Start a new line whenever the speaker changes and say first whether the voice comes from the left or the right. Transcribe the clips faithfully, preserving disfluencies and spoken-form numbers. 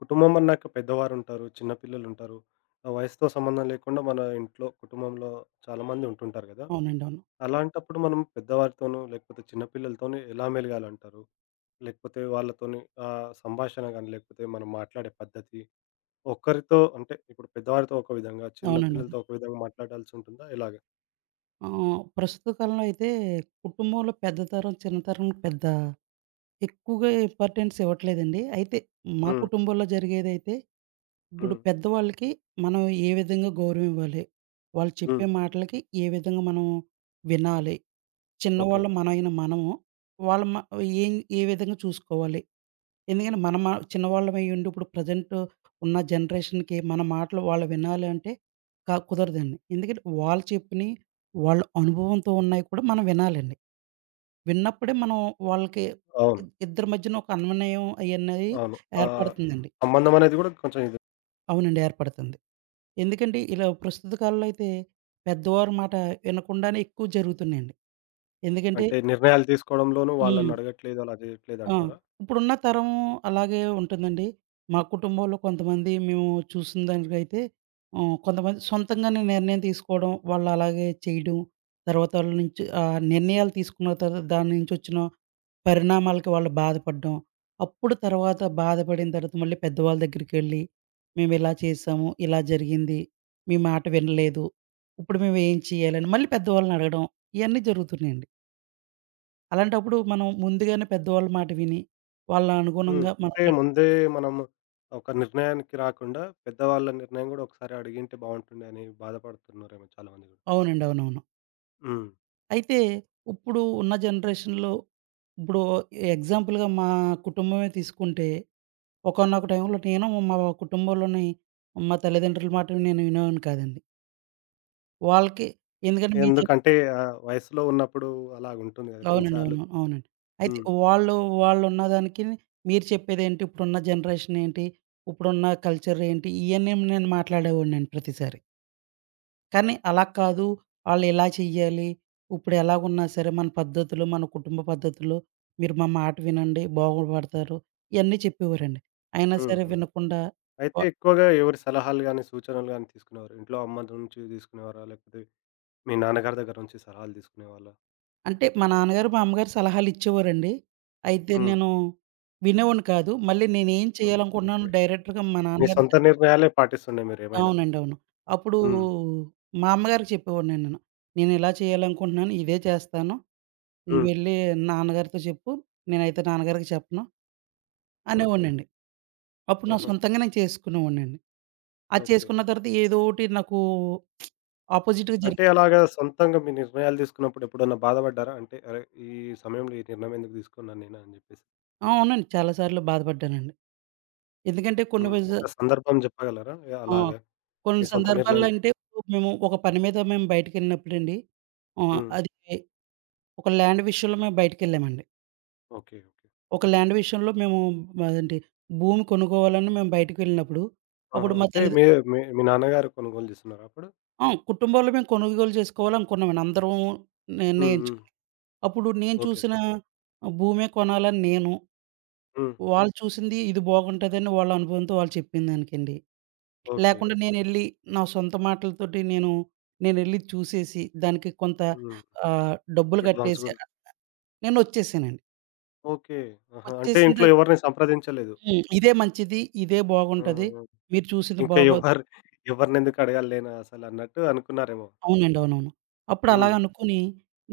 left: కుటుంబం అన్నాక పెద్దవారుంటారు, చిన్న పిల్లలుంటారు. ఆ వయసుతో సంబంధం లేకుండా మన ఇంట్లో, కుటుంబంలో చాలామంది ఉంటుంటారు గదా!
right: అవునండి. అవును.
left: అలాంటప్పుడు మనం పెద్దవారితోనూ, లేకపోతే చిన్న పిల్లలతోని ఎలా మెలగాలంటారు? లేకపోతే వాళ్ళతోని ఆహ్, సంభాషణ గాని, లేకపోతే మనం మాట్లాడే పద్ధతి, ఒక్కరితో అంటే ఇప్పుడు పెద్దవారితో ఒక విధంగా, చిన్న
right: అవునండి. అవును.
left: పిల్లలతో ఒక విధంగా మాట్లాడాల్సుంటుందా? ఎలాగ?
right: ఆహ్, ప్రస్తుత కాలంలో అయితే కుటుంబంలో పెద్ద తరం, చిన్న తరం పెద్ద ఎక్కువగా ఇంపార్టెన్స్ ఇవ్వట్లేదండి. అయితే మా హ్మ్.
left: హ్మ్.
right: కుటుంబంలో జరిగేదైతే, ఇప్పుడు
left: హ్మ్.
right: పెద్దవాళ్ళకి మనం ఏ విధంగా గౌరవం ఇవ్వాలి? వాళ్ళు
left: హ్మ్.
right: చెప్పే మాటలకి ఏ విధంగా మనం వినాలి?
left: ఓకే.
right: చిన్నవాళ్ళు మనమైన మనము, వాళ్ళ మ ఏం ఏ విధంగా చూసుకోవాలి? ఎందుకంటే మన మా చిన్నవాళ్ళమయ్యుండి ఇప్పుడు ప్రజెంట్ ఉన్న జనరేషన్‌కి మన మాటలు వాళ్ళు వినాలి అంటే క కుదరదండి. ఎందుకంటే వాళ్ళు చెప్పినయి, వాళ్ళ అనుభవంతో ఉన్నయి కూడా మనం వినాలండి. విన్నప్పుడే మనం వాళ్ళకి
left: అవును.
right: ఇద్ ఇద్దరి మధ్యన ఒక అన్వనయం అయన్నది
left: అవును. ఆహ్,
right: ఏర్పడుతుందండి.
left: సంబంధం అనేది గూడా కొంచెం ఇది.
right: అవునండి. ఏర్పడుతుంది. ఎందుకంటే ఇలా ప్రస్తుత కాలంలో అయితే పెద్దవారి మాట వినకుండానే ఎక్కువ జరుగుతున్నాయండి. ఎందుకంటే
left: అంటే నిర్ణయాలు తీసుకోవడంలోనూ
right: హ్మ్.
left: వాళ్ళనడగట్లేదు, అలా
right: ఆ!
left: జేయట్లేదంటారా?
right: ఇప్పుడున్న తరం అలాగే ఉంటుందండి. మా కుటుంబంలో కొంతమంది మేము చూసిన దానికైతే ఆహ్, కొంతమంది సొంతంగానే నిర్ణయం తీసుకోవడం, వాళ్ళు అలాగే చేయడం, తర్వాత వాళ్ళ నుంచి ఆ నిర్ణయాలు తీసుకున్న తర్వాత దాని నుంచి వచ్చిన పరిణామాలకి వాళ్ళు బాధపడడం. అప్పుడు తర్వాత బాధపడిన తర్వాత మళ్ళీ పెద్దవాళ్ళ దగ్గరికెళ్ళి, "మేము ఇలా చేశాము, ఇలా జరిగింది, మీ మాట వినలేదు, ఇప్పుడు మేము ఏం చేయాలని" మళ్ళీ పెద్దవాళ్ళని అడగడం ఇయన్నీ జరుగుతున్నాయండి. అలాంటప్పుడు మనం ముందుగానే పెద్దవాళ్ళ మాట విని, వాళ్ళ హ్మ్.
left: హ్మ్.
right: అనుగుణంగా మనం
left: అంటే
right: నడుచు
left: ముందే మనం ఒక నిర్ణయానికి రాకుండా, పెద్దవాళ్ళ నిర్ణయం గూడా ఒకసారి అడిగింటే బావుంటుండే అని బాధపడుతున్నారేమో చాలామంది గూడా.
right: అవునండి. అవునవును.
left: హ్మ్.
right: అయితే ఇప్పుడు ఉన్న జనరేషన్‌లో ఇప్పుడు ఎగ్జాంపుల్‌గా మా కుటుంబమే తీసుకుంటే, ఒకానొక టైంలో నేను మా కుటుంబంలోని మా తల్లిదండ్రుల మాట నేను వినేవాడిని కాదండి. వాళ్ళకి ఎందుకంటే మీ చెప్
left: ఎందుకంటే ఆహ్, వయసులో ఉన్నప్పుడు అలాగుంటుంది గదా!
right: అవునండి.
left: కొన్నిసార్లు.
right: అవును. అవునండి. అయితే
left: హ్మ్.
right: వాళ్ళు వాళ్ళున్నదానికి మీరు చెప్పేదేంటి? ఇప్పుడున్న జనరేషన్ ఏంటి? ఇప్పుడున్న కల్చర్ ఏంటి? ఇయన్నీ నేను మాట్లాడేవాడినండి ప్రతిసారి. కానీ అలా కాదు. ఆళ్ళిలా చెయ్యాలి. ఇప్పుడు ఎలాగున్నా సరే మన పద్ధతులు, మన కుటుంబ పద్ధతులు, మీరు మా మాట వినండి బాగుపడతారు. ఇయన్నీ చెప్పేవారండి. అయినా
left: హ్మ్.
right: సరే
left: హ్మ్.
right: వినకుండా
left: అయితే
right: వ
left: ఎక్కువగా ఎవరి సలహాలు గాని, సూచనలు గాని తీసుకునేవారు? ఇంట్లో అమ్మ నుంచి తీసుకునేవారా? లేకపోతే మీ నాన్నగారి దగ్గర నుంచి సలహాలు తీసుకునేవాళ్ళా?
right: అంటే మా నాన్నగారు, మా అమ్మగారు సలహాలిచ్చేవారండి. అయితే
left: హ్మ్.
right: నేను వినేవాడిని కాదు. మళ్ళీ నేనేం
left: హ్మ్.
right: చేయాలనుకుంటున్నానో
left: ఓకే.
right: డైరెక్ట్‌గా మా
left: మీ
right: నాన్నగారికి
left: సొంత
right: చెప్
left: నిర్ణయాలే పాటిస్తుండే మీరేమైనా?
right: అవునండి. అవును. అప్పుడు
left: హ్మ్.
right: మా అమ్మగారికి చెప్పేవాడినండి నేను. నేనిలా చేయాలనుకుంటున్నాను. ఇదే చేస్తాను.
left: హ్మ్.
right: నువ్వెళ్ళి నాన్నగారితో చెప్పు. నేనైతే నాన్నగారికి చెప్పను
left: ఓకే.
right: అనేవాడినండి. అప్పుడు నా
left: ఆహా!
right: సొంతంగా నేను చేసుకునేవాడినండి. అది
left: ఓకే.
right: చేసుకున్న తర్వాత ఏదోటి నాకు ఆపోజిట్‌గా
left: అంటే
right: జరిగి
left: అలాగా సొంతంగా మీ నిర్ణయాలు తీసుకున్నప్పుడు ఎప్పుడన్నా బాధపడ్డారా? అంటే అరే! ఈ సమయంలో ఈ నిర్ణయం ఎందుకు తీసుకున్నాను నేను అని జెప్పేసి.
right: ఆ! అవునండి. చాలా సార్లు బాధపడ్డానండి. ఎందుకంటే కొన్ని
left: హ్మ్.
right: రోజు
left: ఒక సందర్భం జెప్పగలరా?
right: ఆ!
left: అలాగా మీ
right: కొన్ని
left: సొంత
right: సందర్భాల్లో
left: నిర్ణయం
right: అంటే
left: తీసుకుని?
right: ఇప్పుడు మేము ఒక పని మీద మేము బయటికెళ్ళినప్పుడండి ఆహ్,
left: హ్మ్.
right: అది ఒక ల్యాండ్ విషయంలో మేము బయటికెళ్ళామండి.
left: ఓకే. ఓకే.
right: ఒక ల్యాండ్ విషయంలో మేము అదేంటి భూమి కొనుక్కోవాలని మేము బయటికెళ్ళినప్పుడు
left: ఆహా!
right: అప్పుడు మా
left: అంటే
right: తల్లిద
left: మీ మీ మీ నాన్నగారు కొనుగోలు జేస్తున్నారా అప్పుడు?
right: ఆ! కుటుంబంలో మేము కొనుగోలు చేసుకోవాలనుకున్నామండి. అందరం
left: హ్మ్. హ్మ్.
right: నిర్ణయించుకుని. అప్పుడు నేను
left: ఓకే.
right: చూసిన భూమే కొనాలని నేను
left: హ్మ్.
right: వాళ్ళు చూసింది ఇది బాగుంటదని వాళ్ళ అనుభవంతో వాళ్ళు చెప్పిన దానికండి.
left: ఓకే.
right: లేకుండా నేనెళ్ళి నా సొంత మాటలతోటి నేను నేనెళ్ళి చూసేసి దానికి కొంత
left: హ్మ్.
right: ఆహ్, డబ్బులు
left: అడ్వాన్స్
right: కట్టేసి
left: గూడా.
right: నేనొచ్చేసానండి.
left: ఓకే. ఆహా! అంటే
right: వచ్చేసిన
left: ఇంట్లో
right: తర్
left: ఎవరిని సంప్రదించలేదు.
right: హ్మ్. ఇదే మంచిది. ఇదే
left: ఆ!
right: బాగుంటది.
left: ఆ!
right: మీరు చూసింది
left: ఇంకా
right: బాగోదు
left: ఎవరు ఎవరినెందుకు అడగాలి నేను అసలన్నట్టు అనుకున్నారేమో.
right: అవునండి. అవునవును. అప్పుడు అలాగ
left: హ్మ్.
right: అనుకుని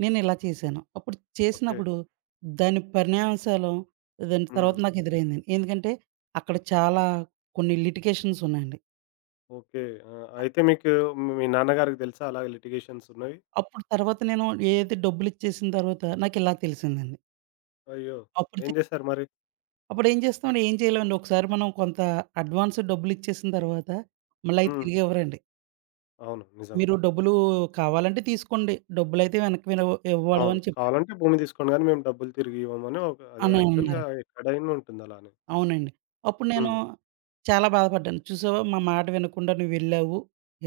right: నేనిలా చేశాను. అప్పుడు
left: ఓకే.
right: చేసినప్పుడు దాని పరిణామాంశాలు దాని
left: హ్మ్.
right: తర్వాత నాకు ఎదురైందండి. ఎందుకంటే అక్కడ చాలా కొన్ని లిటిగేషన్స్ ఉన్నాయండి.
left: ఓకే. ఆ! అయితే మీకు మీ నాన్నగారికి తెలుసా అలాగే లిటిగేషన్స్ ఉన్నవి?
right: అప్పుడు తర్వాత నేను ఏదైతే డబ్బులిచ్చేసిన తర్వాత నాకిలా తెలిసిందండి.
left: అయ్యో!
right: అప్పుడు
left: ఏం
right: తె
left: చేశారు మరి?
right: అప్పుడేం చేస్తామండి, ఏం చేయలేమండి. ఒకసారి మనం కొంత అడ్వాన్స్ డబ్బులిచ్చేసిన తర్వాత మళ్ళీ అయి
left: హ్మ్.
right: తిరిగివ్వరండి.
left: అవును. నిజమే.
right: "మీరు డబ్బులు కావాలంటే తీసుకోండి. డబ్బులైతే వెనక్కి వినవ్ ఇవ్వడం"
left: అవును.
right: అని చెప్పారు.
left: కావాలంటే భూమి తీసుకోండి గానీ మేము డబ్బులు తిరిగి ఇవ్వమని ఒక అది
right: అని అన్నారు.
left: యాక్చువల్‌గా ఎక్కడైనా ఉంటుంది అలానే.
right: అవునండి. అప్పుడు నేను
left: హ్మ్.
right: చాలా బాధపడ్డాను. "చూసావా మా మాట వినకుండా నువ్వెళ్ళావు.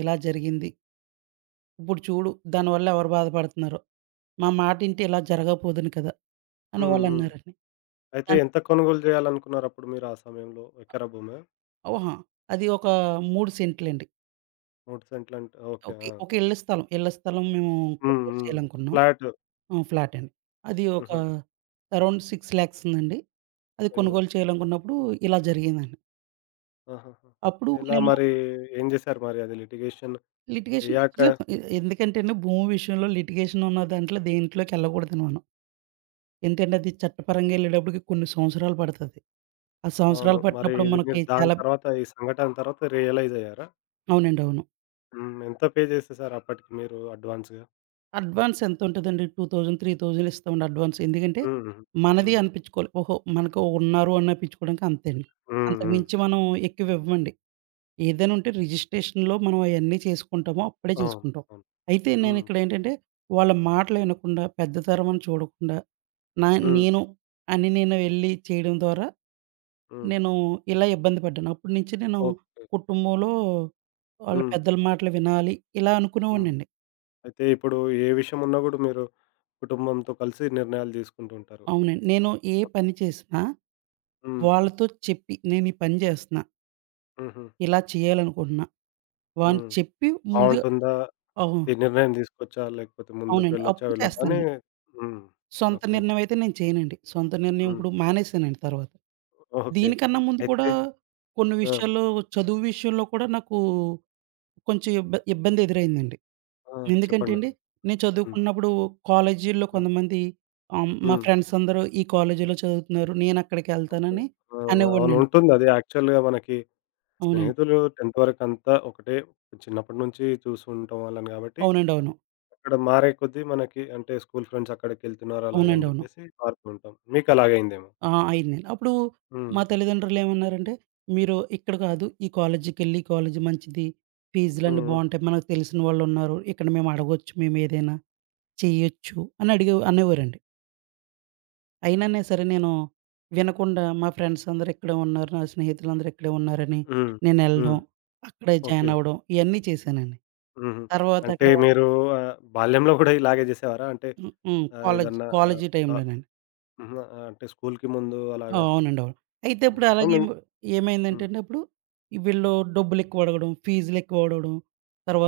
right: ఇలా జరిగింది. ఇప్పుడు చూడు దానివల్ల ఎవరు బాధపడుతున్నారో. మా మాటింటే ఇలా జరగపోదును కదా!" అని
left: హ్మ్. హ్మ్.
right: వాళ్ళన్నారండి.
left: అయితే
right: దాని
left: ఎంత కొనుగోలు చేయాలనుకున్నారప్పుడు మీరు ఆ సమయంలో? ఎకరా భూమా?
right: ఓహా! అది ఒక మూడు సెంట్లండి.
left: మూడు సెంట్లంటే ఓకే.
right: ఓకే.
left: ఆ!
right: ఒక ఇళ్ల స్థలం. ఇళ్ల స్థలం మేము
left: హ్మ్.
right: కొనుగోలు
left: హ్మ్.
right: చేయాలనుకున్నాం.
left: ఫ్లాట్.
right: ఆ! ఫ్లాట్ అండి. అది ఒక
left: హుహు.
right: అరౌండ్ ఆరు లక్షలు ఉందండి. అది
left: అయ్యో!
right: కొనుగోలు చేయాలనుకున్నప్పుడు ఇలా జరిగిందండి.
left: ఆహాహా!
right: అప్పుడు
left: ఎలా
right: నేను
left: మరి ఏం చేశారు మరి అది లిటిగేషన్
right: లిటిగేషన్
left: అయ్యాక?
right: వదిలేసాను. ఎ ఎందుకంటే అండి భూమి విషయంలో లిటిగేషన్ ఉన్న దాంట్లో దేంట్లోకెళ్ళకూడదండి మనం. ఎందుకంటే అది చట్టపరంగా ఎళ్ళేటప్పటికి కొన్ని సంవత్సరాలు పడతది. ఆ
left: అవును.
right: సంవత్సరాలు
left: మరి
right: పట్టినప్పుడు
left: ఇది
right: మనకి
left: మీరు దాని
right: చాలా
left: తర్వాత ఈ సంఘటన తర్వాత రియలైజ్ అయ్యారా?
right: అవునండి. అవును.
left: హ్మ్. ఎంత పే చేసేసారు అప్పటికి మీరు అడ్వాన్స్‌గా?
right: అడ్వాన్స్ ఎంతుంటదండి? రెండు వేలు, మూడు వేలు ఇస్తామండి అడ్వాన్స్. ఎందుకంటే,
left: హుహు.
right: మనది
left: హ్మ్.
right: అనిపిచ్చుకోవాలి. ఓహో! మనకు ఉన్నారు అని అనిపిచ్చుకోవడానికి అంతే అండి.
left: హ్మ్. హ్మ్.
right: అంతకుమించి మనం ఎక్కువ ఇవ్వమండి. ఏదైనా ఉంటే రిజిస్ట్రేషన్‌లో మనం అయన్నీ చేసుకుంటామో అప్పుడే
left: అవును.
right: చేసుకుంటాం.
left: అవును.
right: అయితే
left: హ్మ్.
right: నేనిక్కడేంటంటే, వాళ్ళ మాటలు వినకుండా, పెద్దతరం అని చూడకుండా, నా
left: హ్మ్.
right: నేను అని నేను వెళ్లి చేయడం ద్వారా
left: హ్మ్.
right: నేను ఇలా ఇబ్బంది పడ్డాను. అప్పటి నుంచి నేను
left: ఓకే.
right: కుటుంబంలో వాళ్ళ
left: హ్మ్.
right: పెద్దల మాటలు వినాలి ఇలా
left: హ్మ్.
right: అనుకునేవాడినండి.
left: అయితే ఇప్పుడు ఏ విషయం ఉన్నా గూడా మీరు కుటుంబంతో కలిసి నిర్ణయాలు తీసుకుంటూ ఉంటారు.
right: అవునండి. నేను ఏ పని చేసినా
left: హ్మ్.
right: వాళ్ళతో చెప్పి నేను ఈ పని చేస్తున్నా.
left: హుహు.
right: ఇలా చేయాలనుకుంటున్నా. వాని
left: హ్మ్.
right: చెప్పి ముందు
left: బావుంటుందా?
right: అవును.
left: ఈ నిర్ణయం తీసుకొచ్చా? లేకపోతే ముందుకు
right: అవునండి.
left: వెళ్ళొచ్చా?
right: అప్పుడు
left: వెళ్ళొద్దా? అని
right: చేస్తానండి.
left: హ్మ్.
right: సొంత
left: ఓకే.
right: నిర్ణయం అయితే నేను చేయనండి. సొంత నిర్ణయం
left: హ్మ్.
right: ఇప్పుడు మానేసానండి తర్వాత.
left: ఓకే.
right: దీనికన్నా ముందు కూడా
left: అయితే
right: కొన్ని
left: ఆ!
right: విషయాల్లో చదువు విషయంలో కూడా నాకు కొంచెం ఇబ్బ ఇబ్బంది ఎదురైందండి.
left: ఆ!
right: ఎందుకంటే అండి
left: చెప్పండది.
right: నేను
left: హ్మ్.
right: చదువుకున్నప్పుడు కాలేజీల్లో
left: హ్మ్.
right: కొంతమంది ఆహ్, మా
left: హ్మ్.
right: ఫ్రెండ్స్ అందరూ ఈ కాలేజీలో చదువుతున్నారు.
left: ఓకే.
right: నేనక్కడికెళ్తానని
left: ఆ! అవును.
right: అనేవాడినండి.
left: ఉంటుంది. అది యాక్చువల్‌గా మనకి
right: అవునండి.
left: స్నేహితులు పదో వరకంతా ఒకటే చిన్నప్పటి నుంచి చూస్తూ ఉంటాం వాళ్ళని గాబట్టి,
right: అవునండి. అవును.
left: అక్కడ మారే కొద్దీ మనకి అంటే స్కూల్ ఫ్రెండ్స్ అక్కడికెళ్తున్నారు
right: అవునండి.
left: అలాగని
right: అవును.
left: జెప్పేసి మారుతూ ఉంటాం. మీకు అలాగే అయిందేమో.
right: ఆ! ఐదు నెలలు. అప్పుడు
left: హ్మ్.
right: మా తల్లిదండ్రులేమన్నారంటే, "మీరు ఇక్కడ కాదు, ఈ కాలేజీకెళ్ళి, ఈ కాలేజీ మంచిది. ఫీజులన్నీ
left: హ్మ్.
right: బావుంటాయి. మనకు తెలిసిన వాళ్ళున్నారు. ఇక్కడ మేము అడగొచ్చు. మేమేదైనా చెయ్యొచ్చు" అని అడిగే అనేవారండి. అయిననే సరే నేను వినకుండా మా ఫ్రెండ్స్ అందరూ ఇక్కడే ఉన్నారు. నా స్నేహితులందరూ ఇక్కడే ఉన్నారని
left: హ్మ్.
right: నేనెళ్ళడం,
left: హ్మ్.
right: అక్కడే జాయిన్
left: ఓకే.
right: అవ్వడం ఇయన్నీ చేశానండి.
left: హుహు.
right: తర్వాత అక్కడ
left: అంటే మీరు ఆహ్, బాల్యంలో గూడా ఇలాగే జేసేవారా? అంటే
right: హ్మ్. హ్మ్.
left: ఆహ్,
right: కాలేజీ,
left: ఏదన్నా ఆహ్,
right: కాలేజీ
left: క
right: టైంలోనండి.
left: హుహు. ఆహ్, అంటే స్కూల్‌కి ముందు
right: ఆ!
left: అలాగా
right: అవునండి. అవును. అయితే ఇప్పుడు
left: మొత్తం
right: అలాగే ఏం
left: హ్మ్.
right: ఏమైందంటేండి అప్పుడు, వీళ్ళు డబ్బులెక్కువ అడగడం, ఫీజులెక్కువ అడగడం,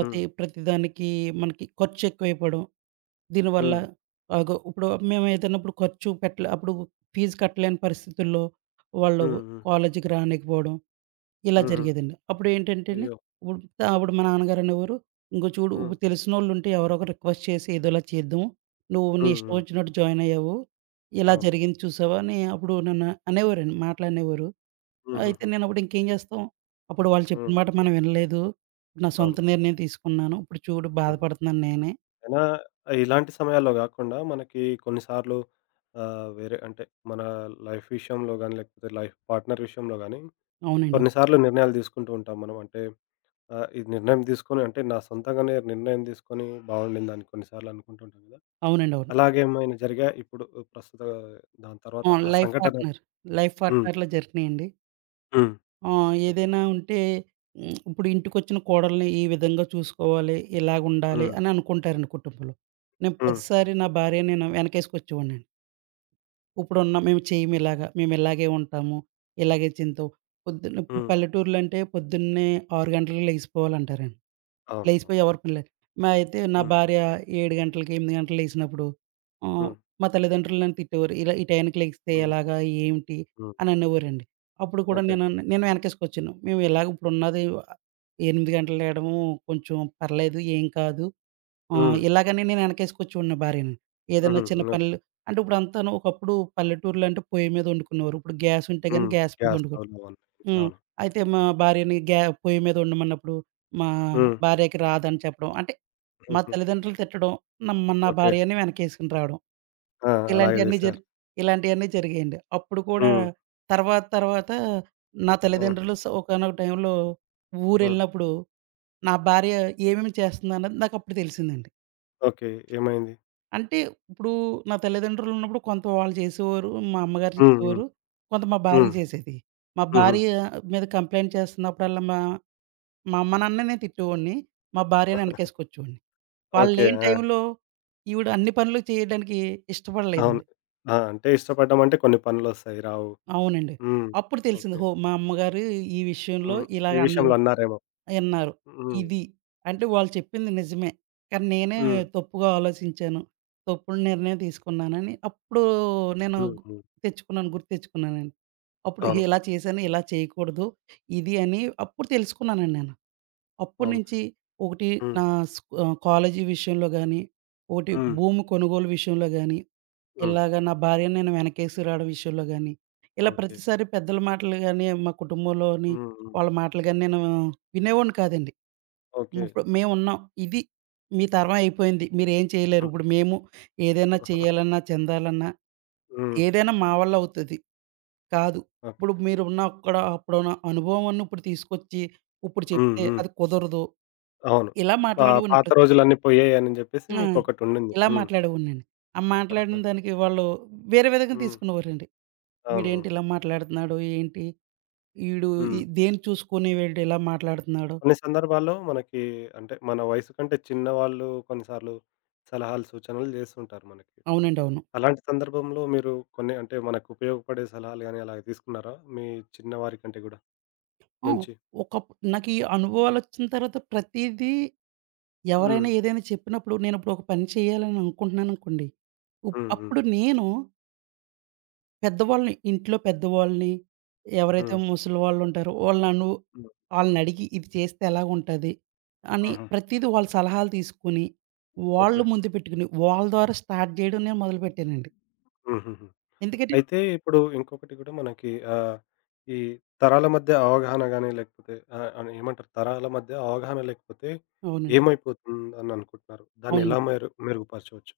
left: హ్మ్. హ్మ్.
right: ఈ ప్రతిదానికి మనకి ఖర్చెక్కువైపోవడం. దీనివల్ల
left: హ్మ్.
right: అగో ఇప్పుడు మేమేదైనా ఇప్పుడు ఖర్చు పెట్టలే అప్పుడు ఫీజు కట్టలేని పరిస్థితుల్లో వాళ్ళు
left: హ్మ్. హ్మ్.
right: కాలేజీకి రానికపోవడం, ఇలా
left: హుహు.
right: జరిగేదండి. అప్పుడేంటంటేండి,
left: అయ్యో!
right: ఇప్పుడు త అప్పుడు మా నాన్నగారనేవారు, "ఇంగో చూడు
left: హ్మ్.
right: ఇప్పుడు తెలిసినోళ్ళుంటే ఎవరో ఒకరు రిక్వెస్ట్ చేసి ఏదోలా చేద్దాం. నువ్వు నీ
left: హ్మ్.
right: ఇష్టం
left: హ్మ్.
right: ఒచ్చినట్టు జాయిన్ అయ్యావు. ఇలా
left: అవును.
right: జరిగింది చూసావా" అని అప్పుడు నన్ను అనేవారండి. మాటలనేవారు. అయితే
left: హుహుహు.
right: నేనప్పుడు ఇంకేం జేస్తాం, అప్పుడు వాళ్ళు చెప్పిన
left: హ్మ్.
right: మాట మనం వినలేదు. నా సొంత
left: అవును.
right: నిర్ణయం తీసుకున్నాను. ఇప్పుడు చూడు
left: హ్మ్.
right: బాధపడుతున్నాను నేనే.
left: అయినా ఇలాంటి సమయాల్లో గాకుండా మనకి కొన్నిసార్లు ఆహ్, వేరే అంటే మన లైఫ్ విషయంలో గాని, లేకపోతే లైఫ్ పార్ట్నర్ విషయంలో గాని
right: అవునండి. అవును.
left: కొన్నిసార్లు నిర్ణయాలు తీసుకుంటూ ఉంటాం మనం. అంటే ఆహ్, ఈ నిర్ణయం తీసుకొని అంటే నా సొంతంగానే నిర్ణయం తీసుకొని బాగుండిందని కొన్నిసార్లు అనుకుంటూ ఉంటాం కదా!
right: అవునండి. అవును.
left: అలాగేమైనా జరిగాయా? ఇప్పుడు ప్రస్తుత దాని తర్వాత
right: అవును.
left: ఆ
right: లైఫ్
left: సంఘటన
right: పార్ట్‌నర్. లైఫ్
left: హ్మ్.
right: పార్ట్‌నర్‌లో జరిగినియండి.
left: హ్మ్.
right: ఆ!
left: చెప్పండి.
right: ఏదైనా ఉంటే హ్మ్. ఇప్పుడు ఇంటికొచ్చిన కోడల్ని ఈ విధంగా చూసుకోవాలి, ఇలాగుండాలి
left: హ్మ్.
right: అని అనుకుంటారండి కుటుంబంలో. నేను
left: హ్మ్.
right: ప్రతిసారి నా భార్య నేను వెనకేసుకొచ్చేవాడినండి. ఇప్పుడున్న మేము చేయము ఇలాగ. మేము ఇలాగే ఉంటాము. ఇలాగే చింతాం. పొద్దున్న ఇప్పుడు
left: హ్మ్.
right: పల్లెటూర్లంటే పొద్దున్నే ఆరు గంటలకు లెగిసిపోవాలంటారండి.
left: అవును. అవును.
right: లేసిపోయి ఎవరి పనిలే మా అయితే నా
left: హ్మ్.
right: భార్య ఏడు గంటలకి, ఎనిమిది గంటలకి లేసినప్పుడు ఆహ్,
left: హ్మ్.
right: మా తల్లిదండ్రులు నన్ను తిట్టేవారు. ఇలా ఈ టైంకి లెగిస్తే
left: హ్మ్. హ్మ్.
right: ఎలాగా? ఏంటి?
left: హ్మ్.
right: అని అనేవారండి. అప్పుడు కూడా
left: ఓకే.
right: నేను అన్ నేను వెనకేసుకొచ్చాను. మేము ఇలాగ ఇప్పుడున్నది ఎనిమిది గంటలు లేయడము కొంచెం పర్లేదు ఏం కాదు. ఆహ్,
left: హ్మ్.
right: ఇలాగని నేను వెనకేసుకొచ్చేవాడిని నా భార్యని. ఏదైనా
left: హుహు.
right: చిన్న
left: ఓకే.
right: పనులు అంటే ఇప్పుడంతాను ఒకప్పుడు పల్లెటూర్లో అంటే పొయ్యి మీద వండుకునేవారు. ఇప్పుడు గ్యాస్ ఉంటే గాని
left: హ్మ్.
right: గ్యాస్ మీద
left: గ్యాస్
right: వండుకుంటున్నారు.
left: స్టవ్‌లు అవన్నీ.
right: హ్మ్.
left: అవును.
right: అయితే మా భార్యని గ్యా పొయ్యి మీద వండమన్నప్పుడు, మా
left: హ్మ్.
right: భార్యకి రాదని చెప్పడం. అంటే మా
left: హుహు.
right: తల్లిదండ్రులు తిట్టడం, న మ నా
left: ఓకే.
right: భార్యని వెనకేసుకొని రావడం.
left: ఆ! అలాగే
right: ఇలాంటియన్నీ
left: చేశారు.
right: జరి ఇలాంటియన్నీ జరిగాయండి. అప్పుడు కూడా
left: హ్మ్.
right: తర్వాత తర్వాత నా
left: ఆ!
right: తల్లిదండ్రులు స ఒకానొక టైంలో
left: ఆ!
right: ఊరెళ్ళినప్పుడు, నా భార్య ఏమేమి చేస్తుందన్నది నాకప్పుడు తెలిసిందండి.
left: ఓకే. ఏమైంది?
right: అంటే ఇప్పుడు నా తల్లిదండ్రులున్నప్పుడు కొంత వాళ్ళు చేసేవారు, మా అమ్మగారు
left: హ్మ్. హ్మ్.
right: చేసేవారు, కొంత మా భార్య
left: హ్మ్.
right: చేసేది. మా
left: హుహు.
right: భార్య మీద కంప్లెయింట్ చేస్తున్నప్పుడల్లా మా మా అమ్మ, నాన్నని నేను తిట్టేవాడిని. మా భార్యని వెనకేసుకొచ్చేవాడిని. వాళ్ళు
left: ఓకే.
right: లేని
left: ఆ!
right: టైంలో ఈవిడ అన్ని పనులు చేయడానికి
left: అవును.
right: ఇష్టపడలేదండి.
left: ఆ! అంటే ఇష్టపడ్డం అంటే కొన్ని పనులొస్తాయి. రావు.
right: అవునండి.
left: హ్మ్.
right: అప్పుడు తెలిసింది.
left: ఓకే.
right: ఓహో! మా అమ్మగారు ఈ విషయంలో
left: హ్మ్. ఈ
right: ఇలాగ
left: విషయంలో
right: అనేవారు
left: అన్నారేమో.
right: అన్నారు.
left: హ్మ్.
right: ఇది అంటే వాళ్ళు చెప్పింది నిజమే. కానీ నేనే
left: హ్మ్.
right: తప్పుగా ఆలోచించాను. తప్పుడు నిర్ణయం తీసుకున్నానని అప్పుడు నేను
left: హ్మ్.
right: గు-
left: హ్మ్.
right: తెచ్చుకున్నాను. గుర్తు తెచ్చుకున్నానండి. అప్పుడు
left: అవును.
right: ఇలా చేశాను, ఇలా చేయకూడదు ఇది అని అప్పుడు తెలుసుకున్నానండి నేను.
left: అవును.
right: అప్పటినుంచి ఒకటి
left: హ్మ్.
right: నా స్క్ ఆహ్, కాలేజీ విషయంలో గాని, ఒకటి
left: హ్మ్.
right: భూమి కొనుగోలు విషయంలో గాని,
left: హ్మ్.
right: ఇలాగ నా భార్యని నేను వెనకేసుకు రావడం విషయంలో గాని, ఇలా
left: ఓకే.
right: ప్రతిసారి పెద్దల మాటలు గాని, మా కుటుంబంలోని
left: హ్మ్. హ్మ్.
right: వాళ్ళ మాటలు గాని నేను వినేవాడిని కాదండి.
left: ఓకే.
right: ఇప్పుడు మేమున్నాం. ఇది మీ తరం అయిపోయింది. మీరేం చేయలేరు.
left: హ్మ్.
right: ఇప్పుడు మేము ఏదైనా చేయాలన్నా, చెందాలన్నా
left: హ్మ్.
right: ఏదైనా మా వల్ల అవుతది. కాదు.
left: ఓకే.
right: ఇప్పుడు మీరున్న అక్కడ అప్పుడున్న అనుభవాన్ని ఇప్పుడు తీసుకొచ్చి, ఇప్పుడు
left: హ్మ్.
right: చెప్తే
left: హ్మ్.
right: అది కుదరదు.
left: అవును.
right: ఇలా
left: పా
right: మాట్లాడేవాడిని
left: పాత
right: ప్రతి
left: రోజులన్నీ పోయాయని జెప్పేసి
right: ఆ!
left: మీకొకటుండింది.
right: ఇలా
left: హ్మ్.
right: మాట్లాడేవాడినండి. ఆ మాట్లాడిన దానికి వాళ్ళు వేరే విధంగా
left: హ్మ్.
right: తీసుకునేవారండి. వీడేంటి
left: అవునవును.
right: ఇలా మాట్లాడుతున్నాడు? ఏంటి? ఈడు ఈ
left: హ్మ్.
right: దేన్ని చూసుకొని వీడు ఇలా మాట్లాడుతున్నాడు?
left: కొన్ని సందర్భాల్లో మనకి అంటే, మన వయసు కంటే చిన్న వాళ్ళు కొన్నిసార్లు సలహాలు, సూచనలు జేస్తుంటారు మనకి.
right: అవునండి. అవును.
left: అలాంటి సందర్భంలో మీరు కొన్ని అంటే, మనకు ఉపయోగపడే సలహాలు గాని అలాగ తీసుకున్నారా? మీ చిన్నవారి కంటే గూడా
right: హ్మ్.
left: నుంచి?
right: ఒకప్ నాకు ఈ అనుభవాలొచ్చిన తర్వాత ప్రతీదీ
left: హ్మ్.
right: ఎవరైనా ఏదైనా చెప్పినప్పుడు నేనిప్పుడు ఒక పని చేయాలని అనుకుంటున్నాననుకోండి. ఉప్
left: హ్మ్. హ్మ్.
right: అప్పుడు నేను పెద్దవాళ్ళని, ఇంట్లో పెద్దవాళ్ళని, ఎవరైతే
left: హ్మ్.
right: ముసలివాళ్ళుంటారో వాళ్ళను
left: హ్మ్.
right: ఆళ్ళనడిగి ఇది చేస్తే ఎలాగుంటది? అని
left: ఆహా!
right: ప్రతీదీ వాళ్ళ సలహాలు తీసుకొని, వాళ్ళు
left: ఓకే.
right: ముందు పెట్టుకుని, వాళ్ళ ద్వారా స్టార్ట్ జేయడం నేను మొదలుపెట్టానండి.
left: హుహుహు.
right: ఎందుకంటే
left: అయితే ఇప్పుడు ఇంకొకటి గూడా మనకి ఆహ్, ఈ తరాల మధ్య అవగాహన గాని లేకపోతే ఆహ్, అని ఏమంటారు తరాల మధ్య అవగాహన లేకపోతే
right: అవునండి.
left: ఏమైపోతుందని అనుకుంటున్నారు? దాన్ని ఎలా
right: అవునండి.
left: మెరు మెరుగుపరచవచ్చు?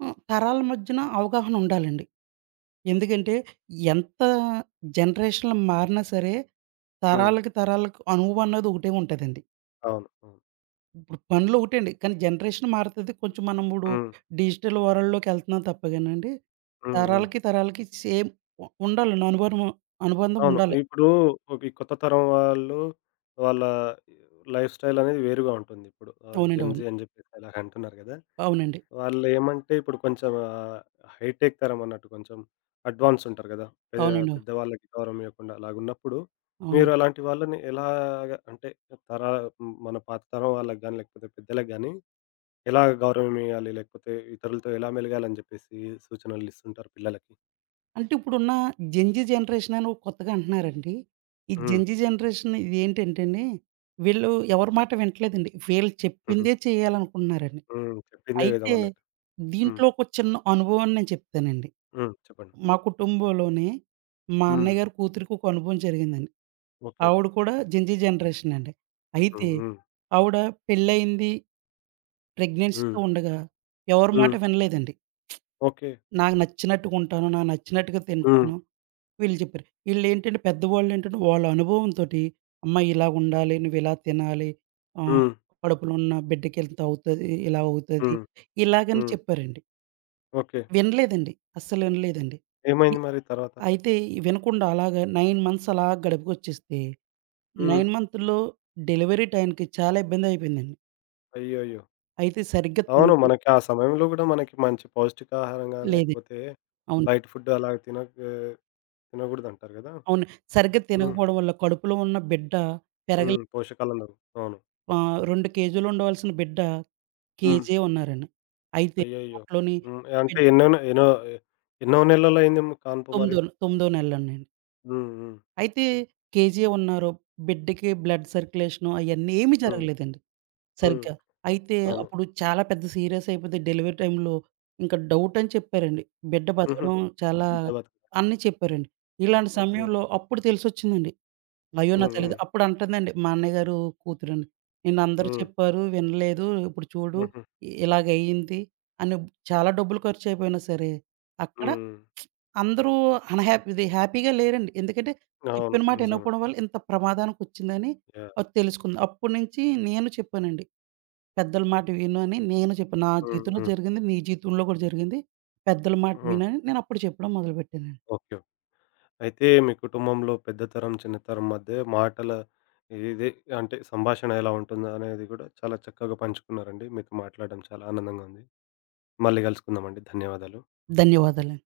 right: హ్మ్. తరాల మధ్యన అవగాహన ఉండాలండి. ఎందుకంటే ఎంత జనరేషన్‌లు మారినా సరే,
left: హ్మ్.
right: తరాలకి, తరాలకు అనువువన్నది ఒకటే ఉంటదండి.
left: అవును. అవును.
right: ఇప్పుడు పనులు ఒకటండి. కానీ జనరేషన్ మారుతది. కొంచెం మనం ఇప్పుడు
left: హ్మ్.
right: డిజిటల్ వరల్డ్‌లోకి ఎళ్తున్నాం తప్పగానండి.
left: హ్మ్. హ్మ్.
right: తరాలకి, తరాలకి సేమ్ ఉ ఉండాలండి అనుబంధం అనుబంధం
left: అవును.
right: ఉండాలి.
left: ఇప్పుడు ఒక ఈ కొత్త తరం వాళ్ళు వాళ్ళ లైఫ్ స్టైల్ అనేది వేరుగా ఉంటుంది. ఇప్పుడు ఆహ్,
right: అవునండి. అవును.
left: జెన్‌జీ అని చెప్పేసి అలాగ అంటున్నారు కదా!
right: అవునండి.
left: వాళ్ళేమంటే ఇప్పుడు కొంచెం ఆహ్, హైటెక్ తరం అన్నట్టు కొంచెం అడ్వాన్స్ ఉంటారు కదా! పె
right: అవునండి.
left: పెద్దవాళ్ళకి గౌరవం ఇవ్వకుండా అలాగున్నప్పుడు మీరు
right: అవునండి.
left: అలాంటి వాళ్ళని ఎలాగా అంటే తర మన పాత తరం వాళ్ళకి గాని లేకపోతే పెద్దలకి గాని ఎలా గౌరవం ఇయ్యాలి? లేకపోతే ఇతరులతో ఎలా మెలగాలని చెప్పేసి సూచనలు ఇస్తుంటారు పిల్లలకి?
right: అంటే ఇప్పుడున్న జెన్‌జీ జనరేషన్ అని ఒక కొత్తగా అంటున్నారండి. ఈ
left: హ్మ్.
right: జెన్‌జీ జనరేషన్ ఇదేంటంటేండి, వీళ్ళు ఎవరి మాట వింటలేదండి. వీళ్ళు
left: హుహు.
right: చెప్పిందే చేయాలనుకుంటున్నారండి.
left: హ్మ్. చెప్పిందే వేదం
right: అయితే
left: అన్నట్టు. హ్మ్.
right: దీంట్లో ఒక చిన్న అనుభవాన్ని నేను చెప్తానండి.
left: హ్మ్. చెప్పండి.
right: మా కుటుంబంలోనే మా
left: హ్మ్.
right: అన్నయ్య గారి కూతురికి ఒక అనుభవం జరిగిందండి.
left: ఓకే.
right: ఆవిడ కూడా జెన్‌జీ జనరేషన్ అండి. అయితే
left: హ్మ్. హ్మ్.
right: ఆవిడ పెళ్లయింది
left: హ్మ్.
right: ప్రెగ్నెన్సీతో ఉండగా ఎవరి మాట
left: హ్మ్.
right: వినలేదండి.
left: ఓకే.
right: నాకు నచ్చినట్టుగా ఉంటాను, నాకు నచ్చినట్టుగా
left: హ్మ్.
right: తింటాను వీళ్ళు చెప్పారు. ఈళ్ళేంటంటే పెద్దవాళ్ళేంటంటే వాళ్ళ అనుభవంతోటి అమ్మా ఇలా ఉండాలి, నువ్విలా తినాలి, ఆహ్,
left: హ్మ్.
right: కడుపులో ఉన్న బిడ్డకి ఇంత అవుతది, ఇలా అవుతది
left: హ్మ్.
right: ఇలాగని
left: హ్మ్.
right: చెప్పారండి.
left: ఓకే.
right: వినలేదండి. అస్సలు వినలేదండి. ఇ
left: ఏమైంది మరి తర్వాత?
right: అయితే వినకుండా అలాగా తొమ్మిది మంత్స్ అలా గడిపుకొచ్చేస్తే,
left: హ్మ్.
right: తొమ్మిది మంత్‌లో డెలివరీ టైంకి చాలా ఇబ్బందయిపోయిందండి.
left: అయ్యయ్యో!
right: అయితే సరిగ్గా
left: అవును.
right: తినకుం
left: మనకి ఆ సమయంలో గూడా మనకి మంచి పౌష్టికాహారం గాని,
right: లేదండి.
left: లేకపోతే
right: అవును.
left: బయట ఫుడ్ అలాగ తినక తినగూడదంటారు గదా!
right: అవును. సరిగ్గా
left: హ్మ్.
right: తినకపోవడం వల్ల కడుపులో ఉన్న బిడ్డ పెరగలే
left: హ్మ్. పోషకాలుండవు. అవును.
right: ఆహ్, రెండు కేజీలు ఉండవలసిన బిడ్డ
left: హ్మ్.
right: కేజే ఉన్నారండి. అయితే
left: అయ్యయ్యో!
right: దాంట్లోని
left: హ్మ్. అంటే
right: బిడ్
left: ఎన్నోన ఎన్నో ఎన్నో
right: తొమ్మిదో
left: నెలలయింది కాన్పు మరి?
right: తొమ్మిదో తొమ్మిదో నెలలోనండి.
left: హ్మ్. హ్మ్.
right: అయితే కేజీ ఉన్నారు. బిడ్డకి బ్లడ్ సర్క్యులేషను అయన్నీ ఏమీ
left: హ్మ్.
right: జరగలేదండి.
left: హ్మ్.
right: సరిగ్గా. అయితే
left: అవును.
right: అప్పుడు చాలా పెద్ద సీరియస్ అయిపోతే డెలివరీ టైమ్‌లో ఇంకా డౌట్ అని చెప్పారండి. బిడ్డ
left: హుహు.
right: బతకడం చాలా
left: బిడ్డ బతికిందా?
right: అన్నీ చెప్పారండి. ఇలాంటి
left: ఓకే.
right: సమయంలో అప్పుడు తెలిసొచ్చిందండి. అయ్యో! నా
left: హ్మ్.
right: తల్లిద
left: హ్మ్.
right: అప్పుడు అంటుందండి మా అన్నయ్య గారు కూతురండి. నిన్నందరూ
left: హ్మ్.
right: చెప్పారు వినలేదు. ఇప్పుడు చూడు
left: హుహు.
right: ఇలాగయింది అని చాలా డబ్బులు ఖర్చయిపోయినా సరే, అక్కడ
left: హ్మ్.
right: అందరూ అన్‌హ్యాపీ ఇది హ్యాపీగా లేరండి. ఎందుకంటే
left: అవును.
right: చెప్పిన మాట
left: నిజమే.
right: వినకపోవడం వల్ల ఇంత ప్రమాదానికొచ్చిందని
left: యాహ్!
right: అది తెలుసుకుంది. అప్పటి నుంచి నేను చెప్పానండి. పెద్దల మాట విను అని నేను చెప్పాను. నా
left: హ్మ్.
right: జీవితంలో
left: హ్మ్.
right: జరిగింది, నీ జీవితంలో కూడా జరిగింది. పెద్దల మాట
left: హ్మ్.
right: విను అని నేనప్పుడు చెప్పడం మొదలుపెట్టానండి.
left: ఓకే. అయితే మీ కుటుంబంలో పెద్ద తరం, చిన్న తరం మధ్య మాటల ఇది అంటే సంభాషణ ఎలా ఉంటుందనేది గూడా చాలా చక్కగా పంచుకున్నారండి. మీతో మాట్లాడడం చాలా ఆనందంగా ఉంది. మళ్ళీ గలుసుకుందామండి. ధన్యవాదాలు.
right: ధన్యవాదాలండి.